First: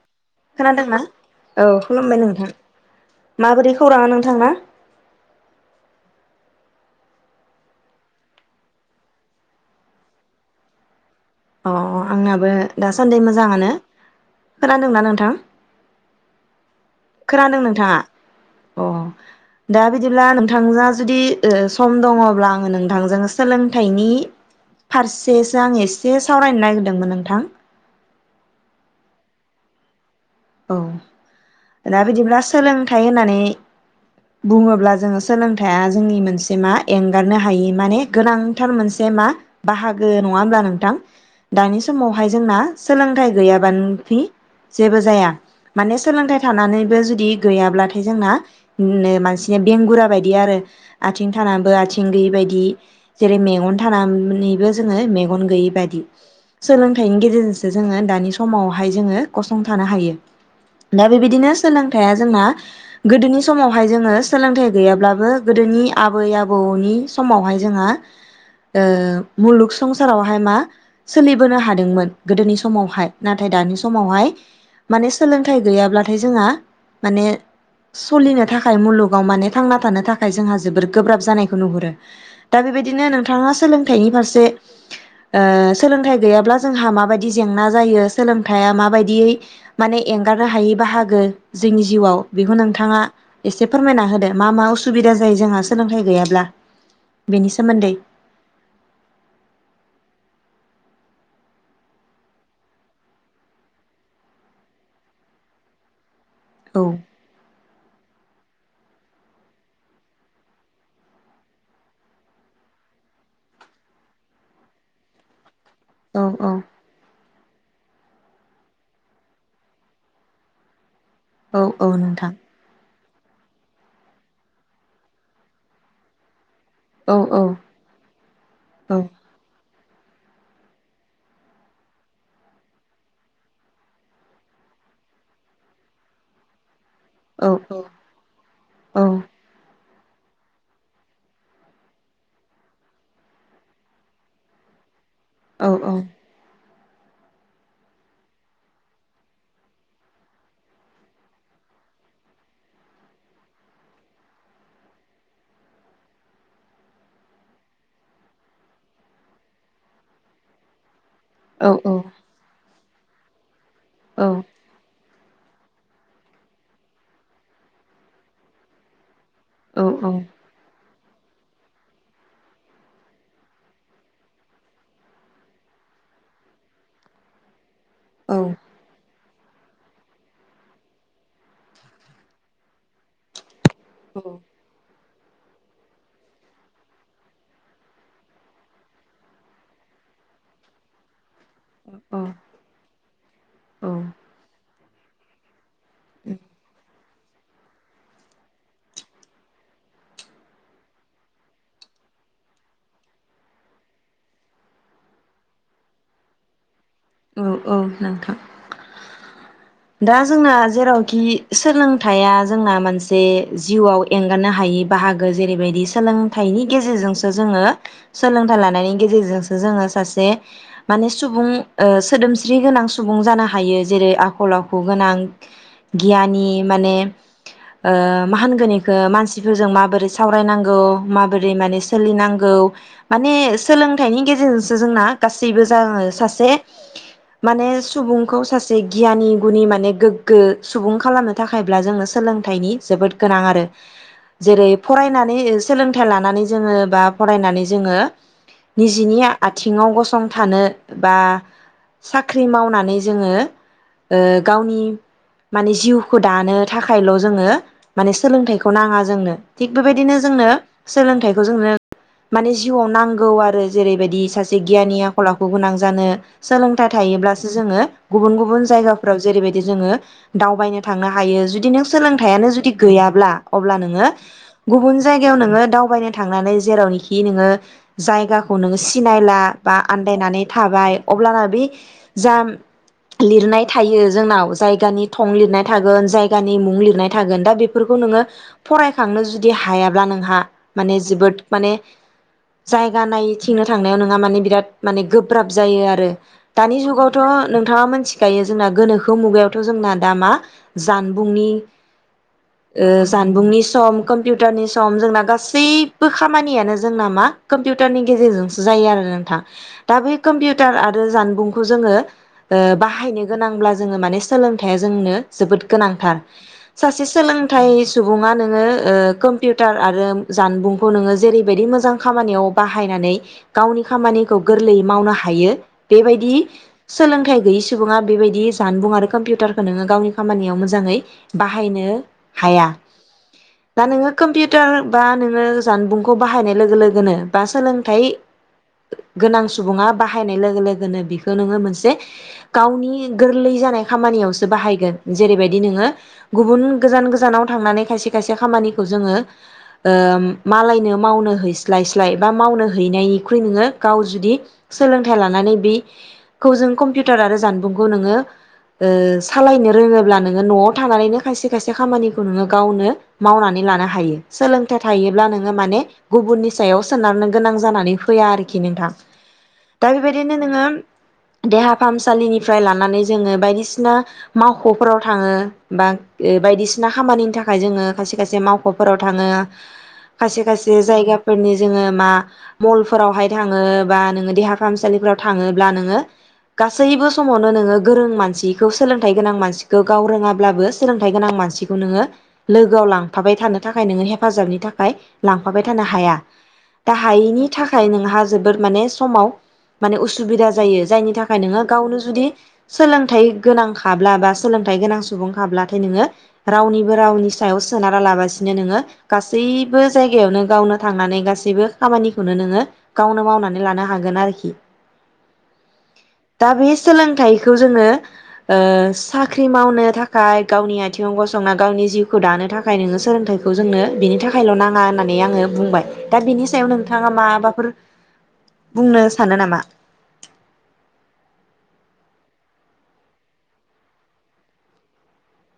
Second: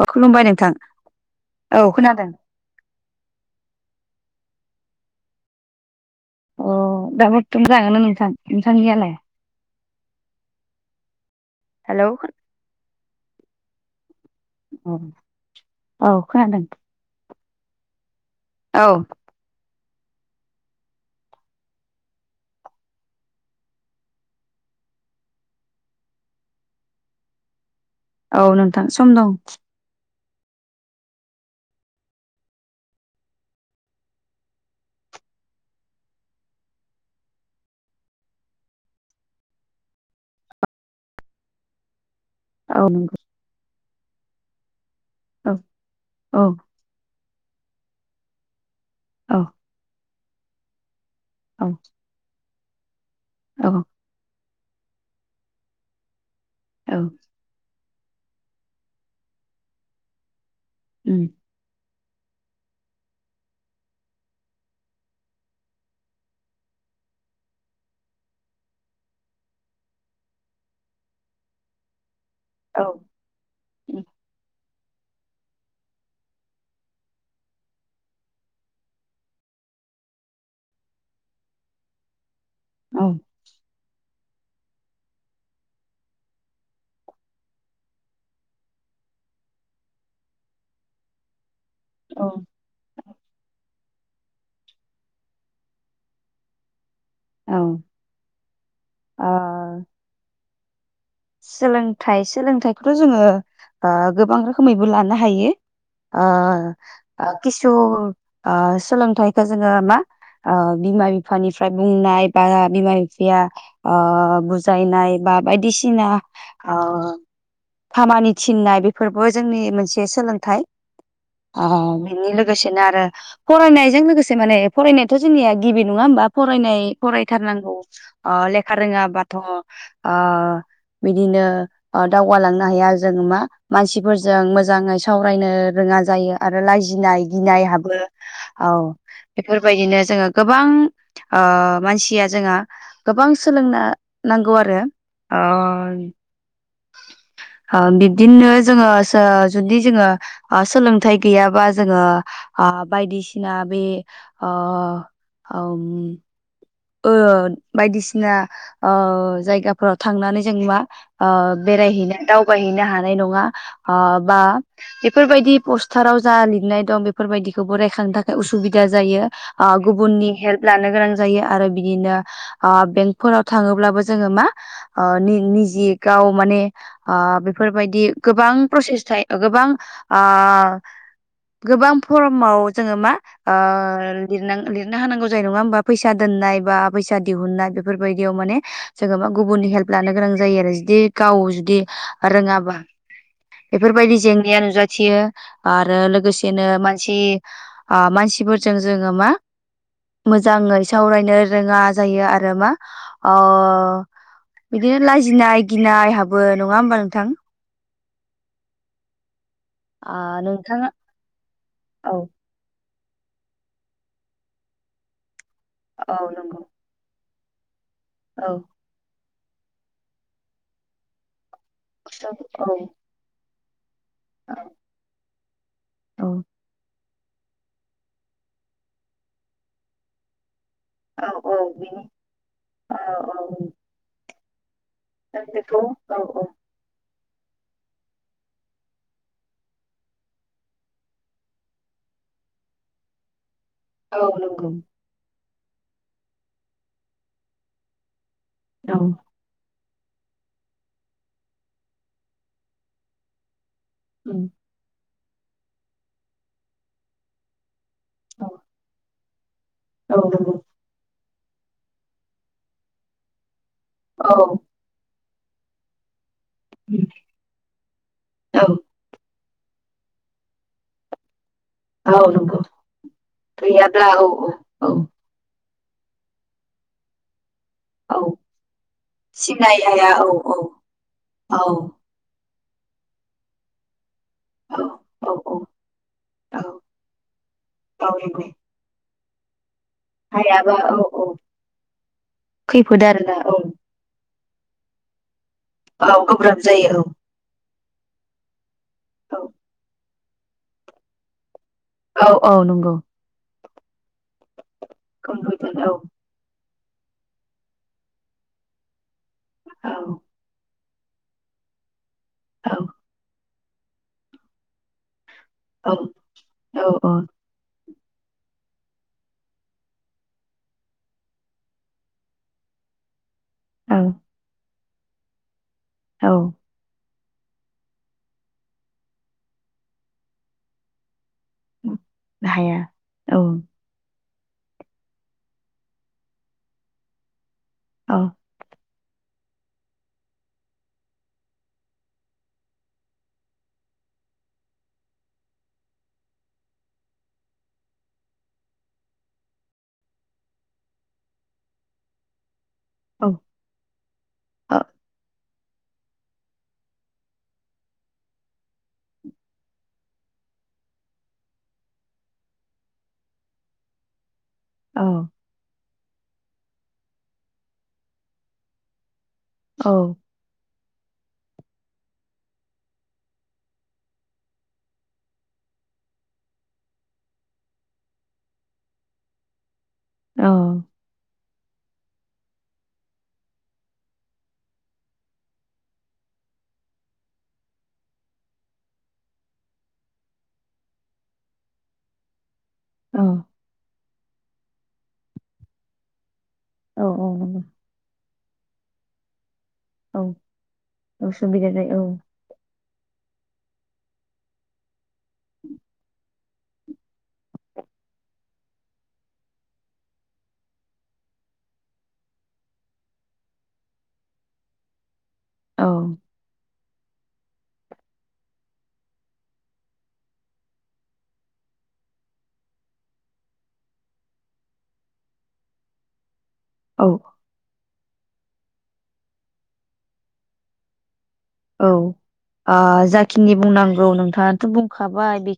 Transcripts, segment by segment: अ खुलुमबाय नोंथां। खोनादोंना औ खुलुमबाय नोंथां माबोरै खौराङा नोंथां थांना? अ दाबो बरथुम जागोना नोंथां नोंथांनियालाय अ हेलौ आंनाबो दा सान्दै मोजाङानो औ खोनादोंना नोंथां औ खोनादों खोनादों नोंथाङा अ औ दा बिदिब्ला नोंथांजोंआ जुदि सम दङब्ला आङो नोंथांजों सोलोंथाइनि फारसेसो आङो एसे से सावरायनो नागिरदोंमोन नोंथां औ नोंथां सम दं औ दा बिदिब्ला सोलोंथाइ होननानै बुङोब्ला जोङो सोलोंथाइया जोंनि मोनसे मा एंगारनो हायि माने गोनांथार मोनसे मा बाहागो नङा होनोमब्ला नोंथां दानि समाव बेहाय जोंना औ नंगौ। सोलोंथाइ गैयाबानो जेबो जाया औ माने सोलोंथाइ औ थानानैबो जुदि गैयाब्लाथाय जोंना नो औ मानसिनि बेंगुरा बायदि दि आरो आथिं औ थाबो आथिं गैयै बायदि [inaudible] जेरै औ मेगन थानानै बे जोङो मेगन गैयै बादि। औ सोलोंथाइनि गेजेरजोंसो जोङो दानि समावहाय जोङो गसंथानो हायो। दा उम बेबायदिनो सोलों थाइया जोंना गोदोनि समावहाय जोङो सोलोंथाइ गैयाब्लाबो गोदोनि आबै आबौनि समावहाय जोंहा ओ मुलुग संसारावहाय मा सोलिबोनो हादोंमोन। गोदोनि औ समावहाय नाथाय दानि समावहाय माने सोलोंथाइ गैयाब्लाथाय जोंहा माने सलिनो थाखाय मुलुगाव माने थांना थानो थाखाय जोंहा जोबोर गोब्राब जानायखौ नुहुरो दा बेबायदिनो नोंथाङा सोलोंथाइनि फारसे जे ओ सोलोंथाइ गैयाब्ला जोंहा माबायदि जेंना जायो सोलोंथाइया माबायदियै माने एंगारनो हायि बाहागो। जोंनि जिउआव औ बेखौ नोंथाङा एसे फोरमायना होदे मा मा असुबिदा जायो जोंहा सोलोंथाइ गैयाब्ला? बेनि औ सोमोन्दै आ सोलोंथाइ सोलोंथाइखौथ जोङो ओ गोबां रोखोमैबो लानो हायो। अ औ ओ खिस स आ सोलोंथाइखौ जोङो मा आ बिमा बिफानिफ्राय बुंनाय बा बिमा बिफाया आ बुजायनाय बा बायदिसि थिना औ औ अ खामानि थिननाय बेफोरबो जोंनि मोनसे सोलोंथाइ औ आ औ बेनि नोंथां लोगोसेनो आरो फरायनायजों लोगोसे माने फरायनायाथ जोंनिया गिबि नङा होमबा। फरायनाय औ फरायथारनांगौ आ लेखा औ रोङाबाथ अ बिदिनो अ दावगालांनो हाया जोंङो मा मानसिफोरजों मोजाङै सावरायनो रोङा जायो आरो लाजि गिनाय औ औ गिनाय हाबो औ बेफोरबायदिनो जोङो गोबां अ मानसिया जोंङो गोबां सोलोंनो नांगौ आरो। औ औ। अ बिब्दिनो जोङो सो जुदि जोङो अ असोलोंथाइ गैयाबा जोङो अ बायदिसिना बे अ उम ओ बायदिसिना अ जायगाफोराव थांनानै जों नुवा। अ औ औ बेरायहैनो दावबायहैनो हा हानाय नङा। अ बा औ हि बेफोरबायदि पस्टाराव जा लिरनाय दं बेफोरबायदिखौबो रायखांनो थाखाय उसुबिदा जायो। अ औ औ गुबुननि हेल्प लानो गोनां जाया आरो बिदिनो आ बेंक फोराव थाङोब्लाबो जोङो मा ओ निनिजे गाव माने आ बे फोरबायदि गोबां प्रसेस थाइ गोबां ओ गोबां फरमाव जोङो मा ओ लिरनां लिरनो हानांगौ जाय नङा होनबा फैसा सा दोननाय बा फैसा दिहुननाय बेफोर बायदियाव माने जोङो मा गुबुननि हेल्प लानो गोनां जायो आरो जुदि गाव जुदि रोङाबा बेफोरबायदि जेंनाया नुजा थियो आरो लोगोसेनो मा सि ओ मानसिफोरजों जोङो मा मोजाङै सावरायनो रोङा जायो आरो मा ओ बिदिनो लाजिनाय गिनाय हाबो नङा होमबा नोंथां? औ औ नोंथां ओ दा जोंना नोंथाङा जेरावखि औ सोलोंथाइया जोंना मानसि जे जिउआव एंगारनो हायै बाहागो जेरैबायदि औ नंगौ सोलोंथाइनि गेजेरजोंसो जोङो औ सोलोंथाइ लानायनि गेजेरजोंसो जोङो सासे माने सुबुं ओ सोदोमस्रि औ गोनां सुबुं जानो हा हायो जेरै आखल आखु गोनां औ गियानि माने ओ मा होनगोन इखो मानसिफोरजों माबोरै सावरायनांग खौ औ माबोरै औ माने बिनि सोलिनांगौ औ माने नों सोलोंथायनि गेजेरजों जोंना गासैबो बेखौ [unintelligible] औ सासे माने सुबुंखौ सासे गियानि गुनि माने गोग्गो सुबुं खालामनो थाखायब्ला जोङो सोलोंथाइनि जोबोद गोनां आरो औ नंगौ जेरै फरायनानै इस सोलोंथाइ लानानै जोङो बा फरायनानै जोङो औ निजेनि आथिङाव गसं संथानो बा साख्रि मावनानै जोङो ए उम गावनि माने जिउखौ दानो थाखायल' जोङो माने औ सोलोंथायखौ नाङा जोंनो थिग बेबायदिनो औ जोंनो नंगौ सोलोंथाय बेखौ जोंनो माने जिउआव नांगौ आरो जेरैबायदि औ सासे गियानिया खल आखु गोनां जानो सोलोंथाय उम, थायोब्लासो जोङो गुबुन गुबुन औ जायगाफ्राव जेरैबाय जोङो दावबायनो थांनो हायो जु जुदि नों औ सोलोंथाइयानो नंगौ जुदि गैयाब्ला अब्ला नोङो गैयाब्ला औ औ औ गुबुन जायगायाव नोङो दाव बायनो थांनानै जेरावनिखि नोङो औ जायगाखौ नोङो सिनायला बा सिनाय हाया औ आनदायनानै थाबाय अब्लाना औ बे जा लिरनाय थायो जोंनाव औ जायगानि थं औ औ लिरनाय थागोन जायगानि औ मुं लिरना थागोन दा बेफोरखौ नोङो नंगौ फरायखांनो स बिदि हायाब अब्ला नोंहा हायाबा माने औ औ जोबोद माने जायगा खैफोद आरोना औ नायैथिंनो थांनायाव नोंहा माने बिराद माने गोब्राब जायो रो औ गोब्राब दानि जायो जुगावथ' नों नोंथाङा मोनथिखायो जोंना गोनोखो औ मुगायावथ' जोंना दा मा जानबुंनि औ औ ओ नंगौ जानबुंनि स सम कम्पिउटारनि सम जोंना कम्पिउटार औ गासैबो खामानियानो जोंना मा कम्पिउटारनि गेजेरजोंसो जायो आरोना औ दा बे कम्पिउ टार आरो जानबुंखौ जोङो ओ औ बाहायनो गोनांब्ला जोङो माने सोलोंथाइया जोंनो जोबोद औ गोनांथार सासे औ सोलोंथाय सु सुबुङा नोङो ओ कम्पिउटार आरो जानबुंखौ नोङो जेरैबायदि मोजां खामानियाव बाहायनानै गावनि औ खामानिखौ गोरलै मावनो हायो [inaudible] बेबायदि औ सोलोंथाइ गैयै सुबुङा बेबायदि जानबुं आरो कम्पिउटारखौ नोङो गावनि खामानियाव मोजाङै बाहायनो हाया। औ दा नोङो कम्पिउटार बा नोङो जानबुंखौ बाहायनाय लोगो लोगोनो बा सोलोंथाइ औ गोनां सुबुङा बाहा हायनाय लोगो लोगोनो बिखो नोङो मोनसे गावनि गोरलै जानाय खामानियावसो बाहायगोन जेरै बायदि नोङो गुबुन गोजान गोजानाव थांनानै खायसे खायसे खामानिखौ जोङो ओ मालायनो मावनो हैस्लाय साय बा मावनो औ हैनायनिख्रुइ नोङो गाव जुदि औ लानानै बि खौ जों कम्पिउटार आरो जानबुंखौ नोङो ओ सालायनो रोङोब्ला नोङो नआव थानानैनो खायसे खायसे खामानिखौ नोङो गावनो मावनानै लानो हायो। सोलोंथाइ थायोब्ला औ नोङो माने गुबुननि सायाव सोनारनो गोनां जानानै फैया आरोखि नोंथां। दा औ बेबायदिनो नोङो देहा फाहामसालिनिफ्राय लानानै जोङो बायदिसिना मावखफोराव थाङो बा बायदिसिना खामानिनि थाखाय जोङो खायसे खायसे मावखफोराव थाङो खायसे खायसे औ जायगाफोरनि जोङो मा मलफोरावहाय थाङो बा नोङो देहा फाहामसालिफ्राव थाङोब्ला नोङो गासैबो समावनो नोङो गोरों मानसिखौ सोलोंथाइ गोनां मानसिखौ गाव रोङाब्लाबो सोलोंथाइ गोनां मानसिखौ नोङो लोगोआव औ लांफाबाय थानो थाखाय नोङो हेफा हेफाजाबनि थाखाय लांफाबाय थानो हाया। दा औ हायैनि नंगौ थाखाय नोंहा जोबोर माने समाव माने औ उसुबिदा जायो जायनि थाखाय नोङो उसुबिदा गावनो जायो जुदि सोलों थाइ गोनां खाब्ला बा सोलोंथाइ गोनां सुबुं खाब्लाथाय नोङो रावनिबो रावनि सायाव सोनारा लाबसिनो नोङो गासैबो जायगायावनो गावनो थांनानै गासैबो खामानिखौनो नोङो गावनो मावनानै लानो हागोन आरोखि। औ दा बे सोलोंथाइखौ जोङो साख्रि ओ‌ मावनो थाखाय गावनि आथिङाव गसंना गावनि जिउखौ दानो थाखाय नोङो सोलोंथाइखौ जोंनो बिनि थाखायल नाङा होननानै आङो बुंबाय दा बिनि सायाव नोंथाङा औ माबाफोर बुंनो सानो नामा? आं जाखिनि बुंनांगौ नोंथाङाथ बुंखाबाय बे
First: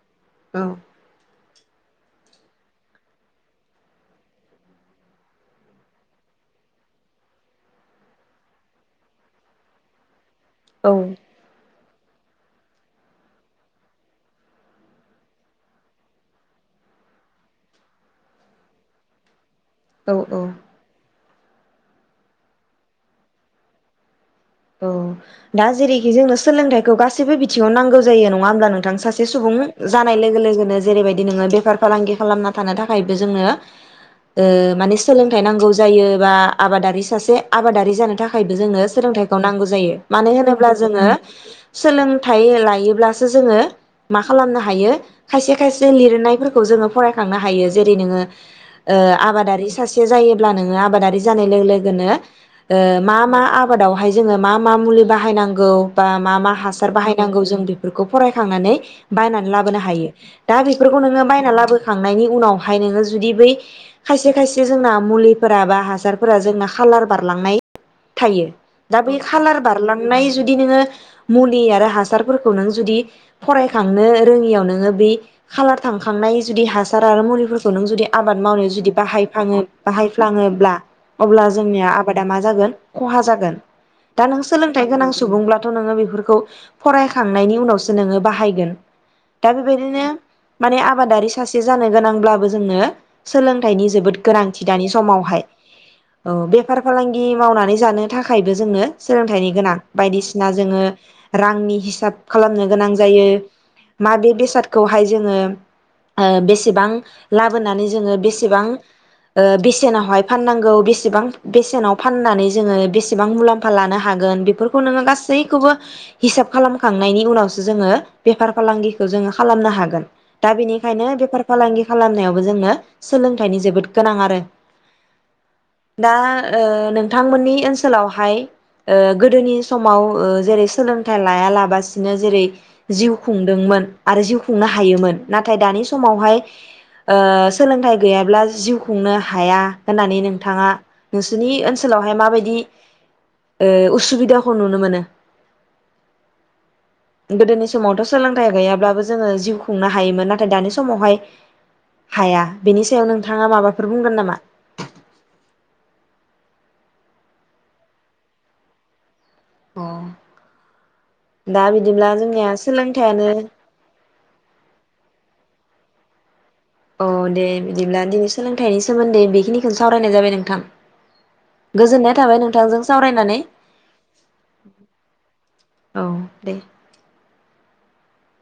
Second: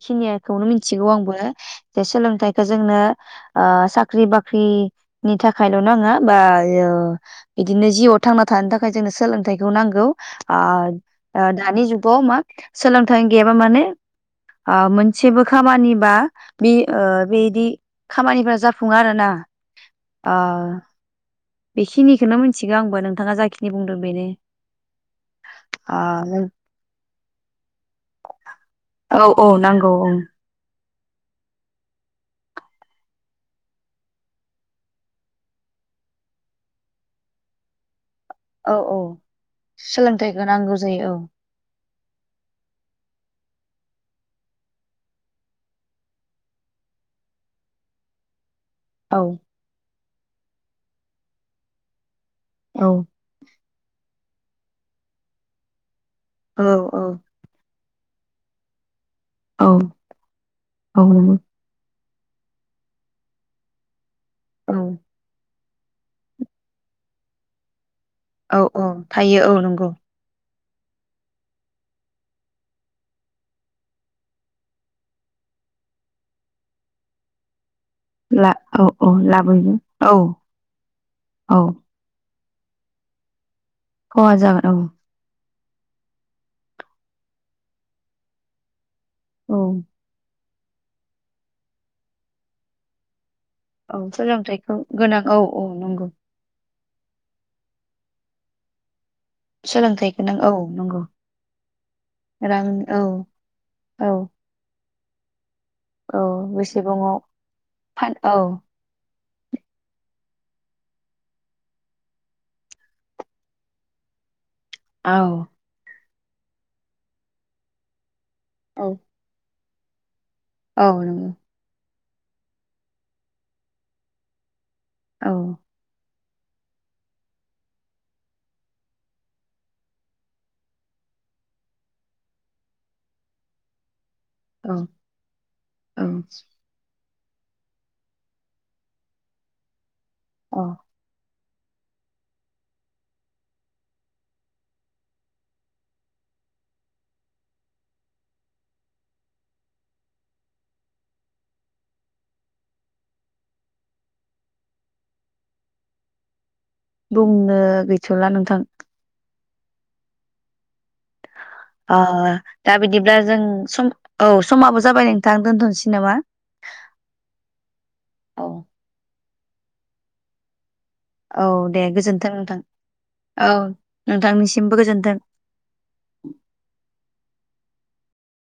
औ खिनियाखौनो मिथिगौ आंबो। जे सोलोंथाइखौ जोंनो ओ साख्रि बाख्रिनि थाखायल नाङा बा ओ बिदिनो जिउआव थांना थानो थाखाय जोंनो सोलोंथाइखौ नांगौ ओ औ दानि जुग ब मा सोलोंथाइ गैयाबा माने आ मोनसेबो खामानिबा बि ओ बिदि खामानिफ्रा जाफुङा आरोना। औ ओ औ बेखिनिखौनो मिथिगौ आंबो नोंथाङा जाखिनि बुंदों बेनो। औ दा आ जेरैखि जोंनो नों सोलोंथाइखौ गासैबो बिथिङाव नांगौ जायो नङा होमब्ला नोंथां औ सासे औ सुबुं नांगौ औ। जानाय लोगो लोगोनो जेरैबायदि नोङो बेफार फालांगि खालामना थानो थाखायबो जोंनो ओ माने सोलोंथाइ नांगौ जायो बा आबादारि सासे आबादारि जानो था थाखायबो औ जोंनो औ सोलोंथाइ गौ जायो मानो सोलोंथाइखौ होनोब्ला नांगौ जोङो जायो सोलोंथाइ लायोब्ला सो जोङो मा खालामनो हायो खायसे खायसे लिरनायफोरखौ जोङो फरायखांनो हायो जेरै नोङो ओ औ। औ आबादारि सासे से जायोब्ला नोङो आबादारि जानाय लोगो लोगोनो ओ मा मा आब बादावहाय जोङो मा मा मुलि बाहायनांगौ। बा मा मा औ हासार औ बाहायनांगौ जों बे फोरखौ फरायखांनानै बायनानै लाबोनो हायो दा बेफोरखौ औ नोङो नंगौ। बायना लाबो खांनायनि उनावहाय नोङो जुदि बै खायसे खायसे औ जोंना मुलिफोरा बा हासारफोरा जोंना खालार बारलांनाय थायो औ औ। दा थायो खालार औ नंगौ। बारलांनाय जु जुदि नोङो मुलि आरो हासारफोरखौ नों जुदि फरायखांनो रोङियाव नोङो बे खालार थांखांनाय जुदि हासार आरो मुलि फोरखौ नों जुदि आबाद ला मावनो औ जुदि औ बाहायफाङो लाबोयो औ बाहायफ्लाङोब्ला अब्ला औ जोंनिया आबादा मा जागोन खहा जागोन। दा खहा नों जागोन सोलोंथाइ गोनां सुबुंब्ला थ नोङो बेफोरखौ फरायखांनायनि उनावसो नोङो बाहायगोन। दा औ औ। बेबायदिनो माने आबादारि सासे जानो गोनांब्लाबो जोंनो सोलोंथाइनि औ जोबोद गोनांथि सोलोंथाइखौ दानि गोनां औ समावहाय। औ नंगौ फार फालांगि मावनानै जानो थाखाय बो जोंनो सोलोंथाइनि गोनां सोलोंथाइ गोनां बायदिसिना औ जोङो नंगौ। रांनि हिसाब रां खालामनो गोनां औ जायो औ माबे बेसादखौ खौहाय जोङो औ ओ बेसेबां बेसेबाङाव लाबोनानै फान जोङो औ बेसेबां ओ बेसेनावहाय फाननांगौ बेसेबां बेसेनाव फाननानै जोङो बेसे बेसेबां मुलाम्फा लानो हागोन बेफोर खौ नोङो औ गासैखौबो हिसाब खालामखांनायनि उनावसो जोङो बेफार औ फालांगिखो जोङो खालामनो हागो गोन। दा औ बेनिखायनो नंगौ बेफार फालांगि खालामनायावबो जोंनो सोलोंथाइनि जोबोद गोनां आरो। औ दा ओ नोंथांमोननि ओनस सोलावहाय ओ गोदोनि समाव ओ जेरै सोलोंथाइ लायालाबासिनो जेरै जिउ खुंदोंमोन। आरो जिउ खुंनो औ हायोमोन। नाथाय दानि औ समावहाय ओ सोलोंथाइ गैयाब्ला जिउ खुंनो हाया। होननानै औ नोंथाङा सोनि ओनसोलावहाय माबायदि? ओ उसुबिदाखौ नुनो मोनो गोदोनि समावथ सोलोंथाइ गैयाब्लाबो जोङो जिउ खुंनो हायोमोन नाथाय दानि समावहाय हाया बेनि सायाव नोंथाङा माबाफोर बुंगोन नामा? बुंनो गैथला नोंथां। अ दा ओ बिदिब्ला जोंनिया दा बिदिब्ला सोलोंथाइयानो जों सम औ समाबो जाबाय नोंथां दोनथन थि नामा? औ दे बिदिब्ला दिनै औ सोलोंथाइनि सोमोन्दै बि खिनिखौनो सावरायनाय जाबाय नोंथां। औ दे गोजोननाय गोजोनथों थाबाय नोंथां। नोंथांजों सावरायनानै औ दे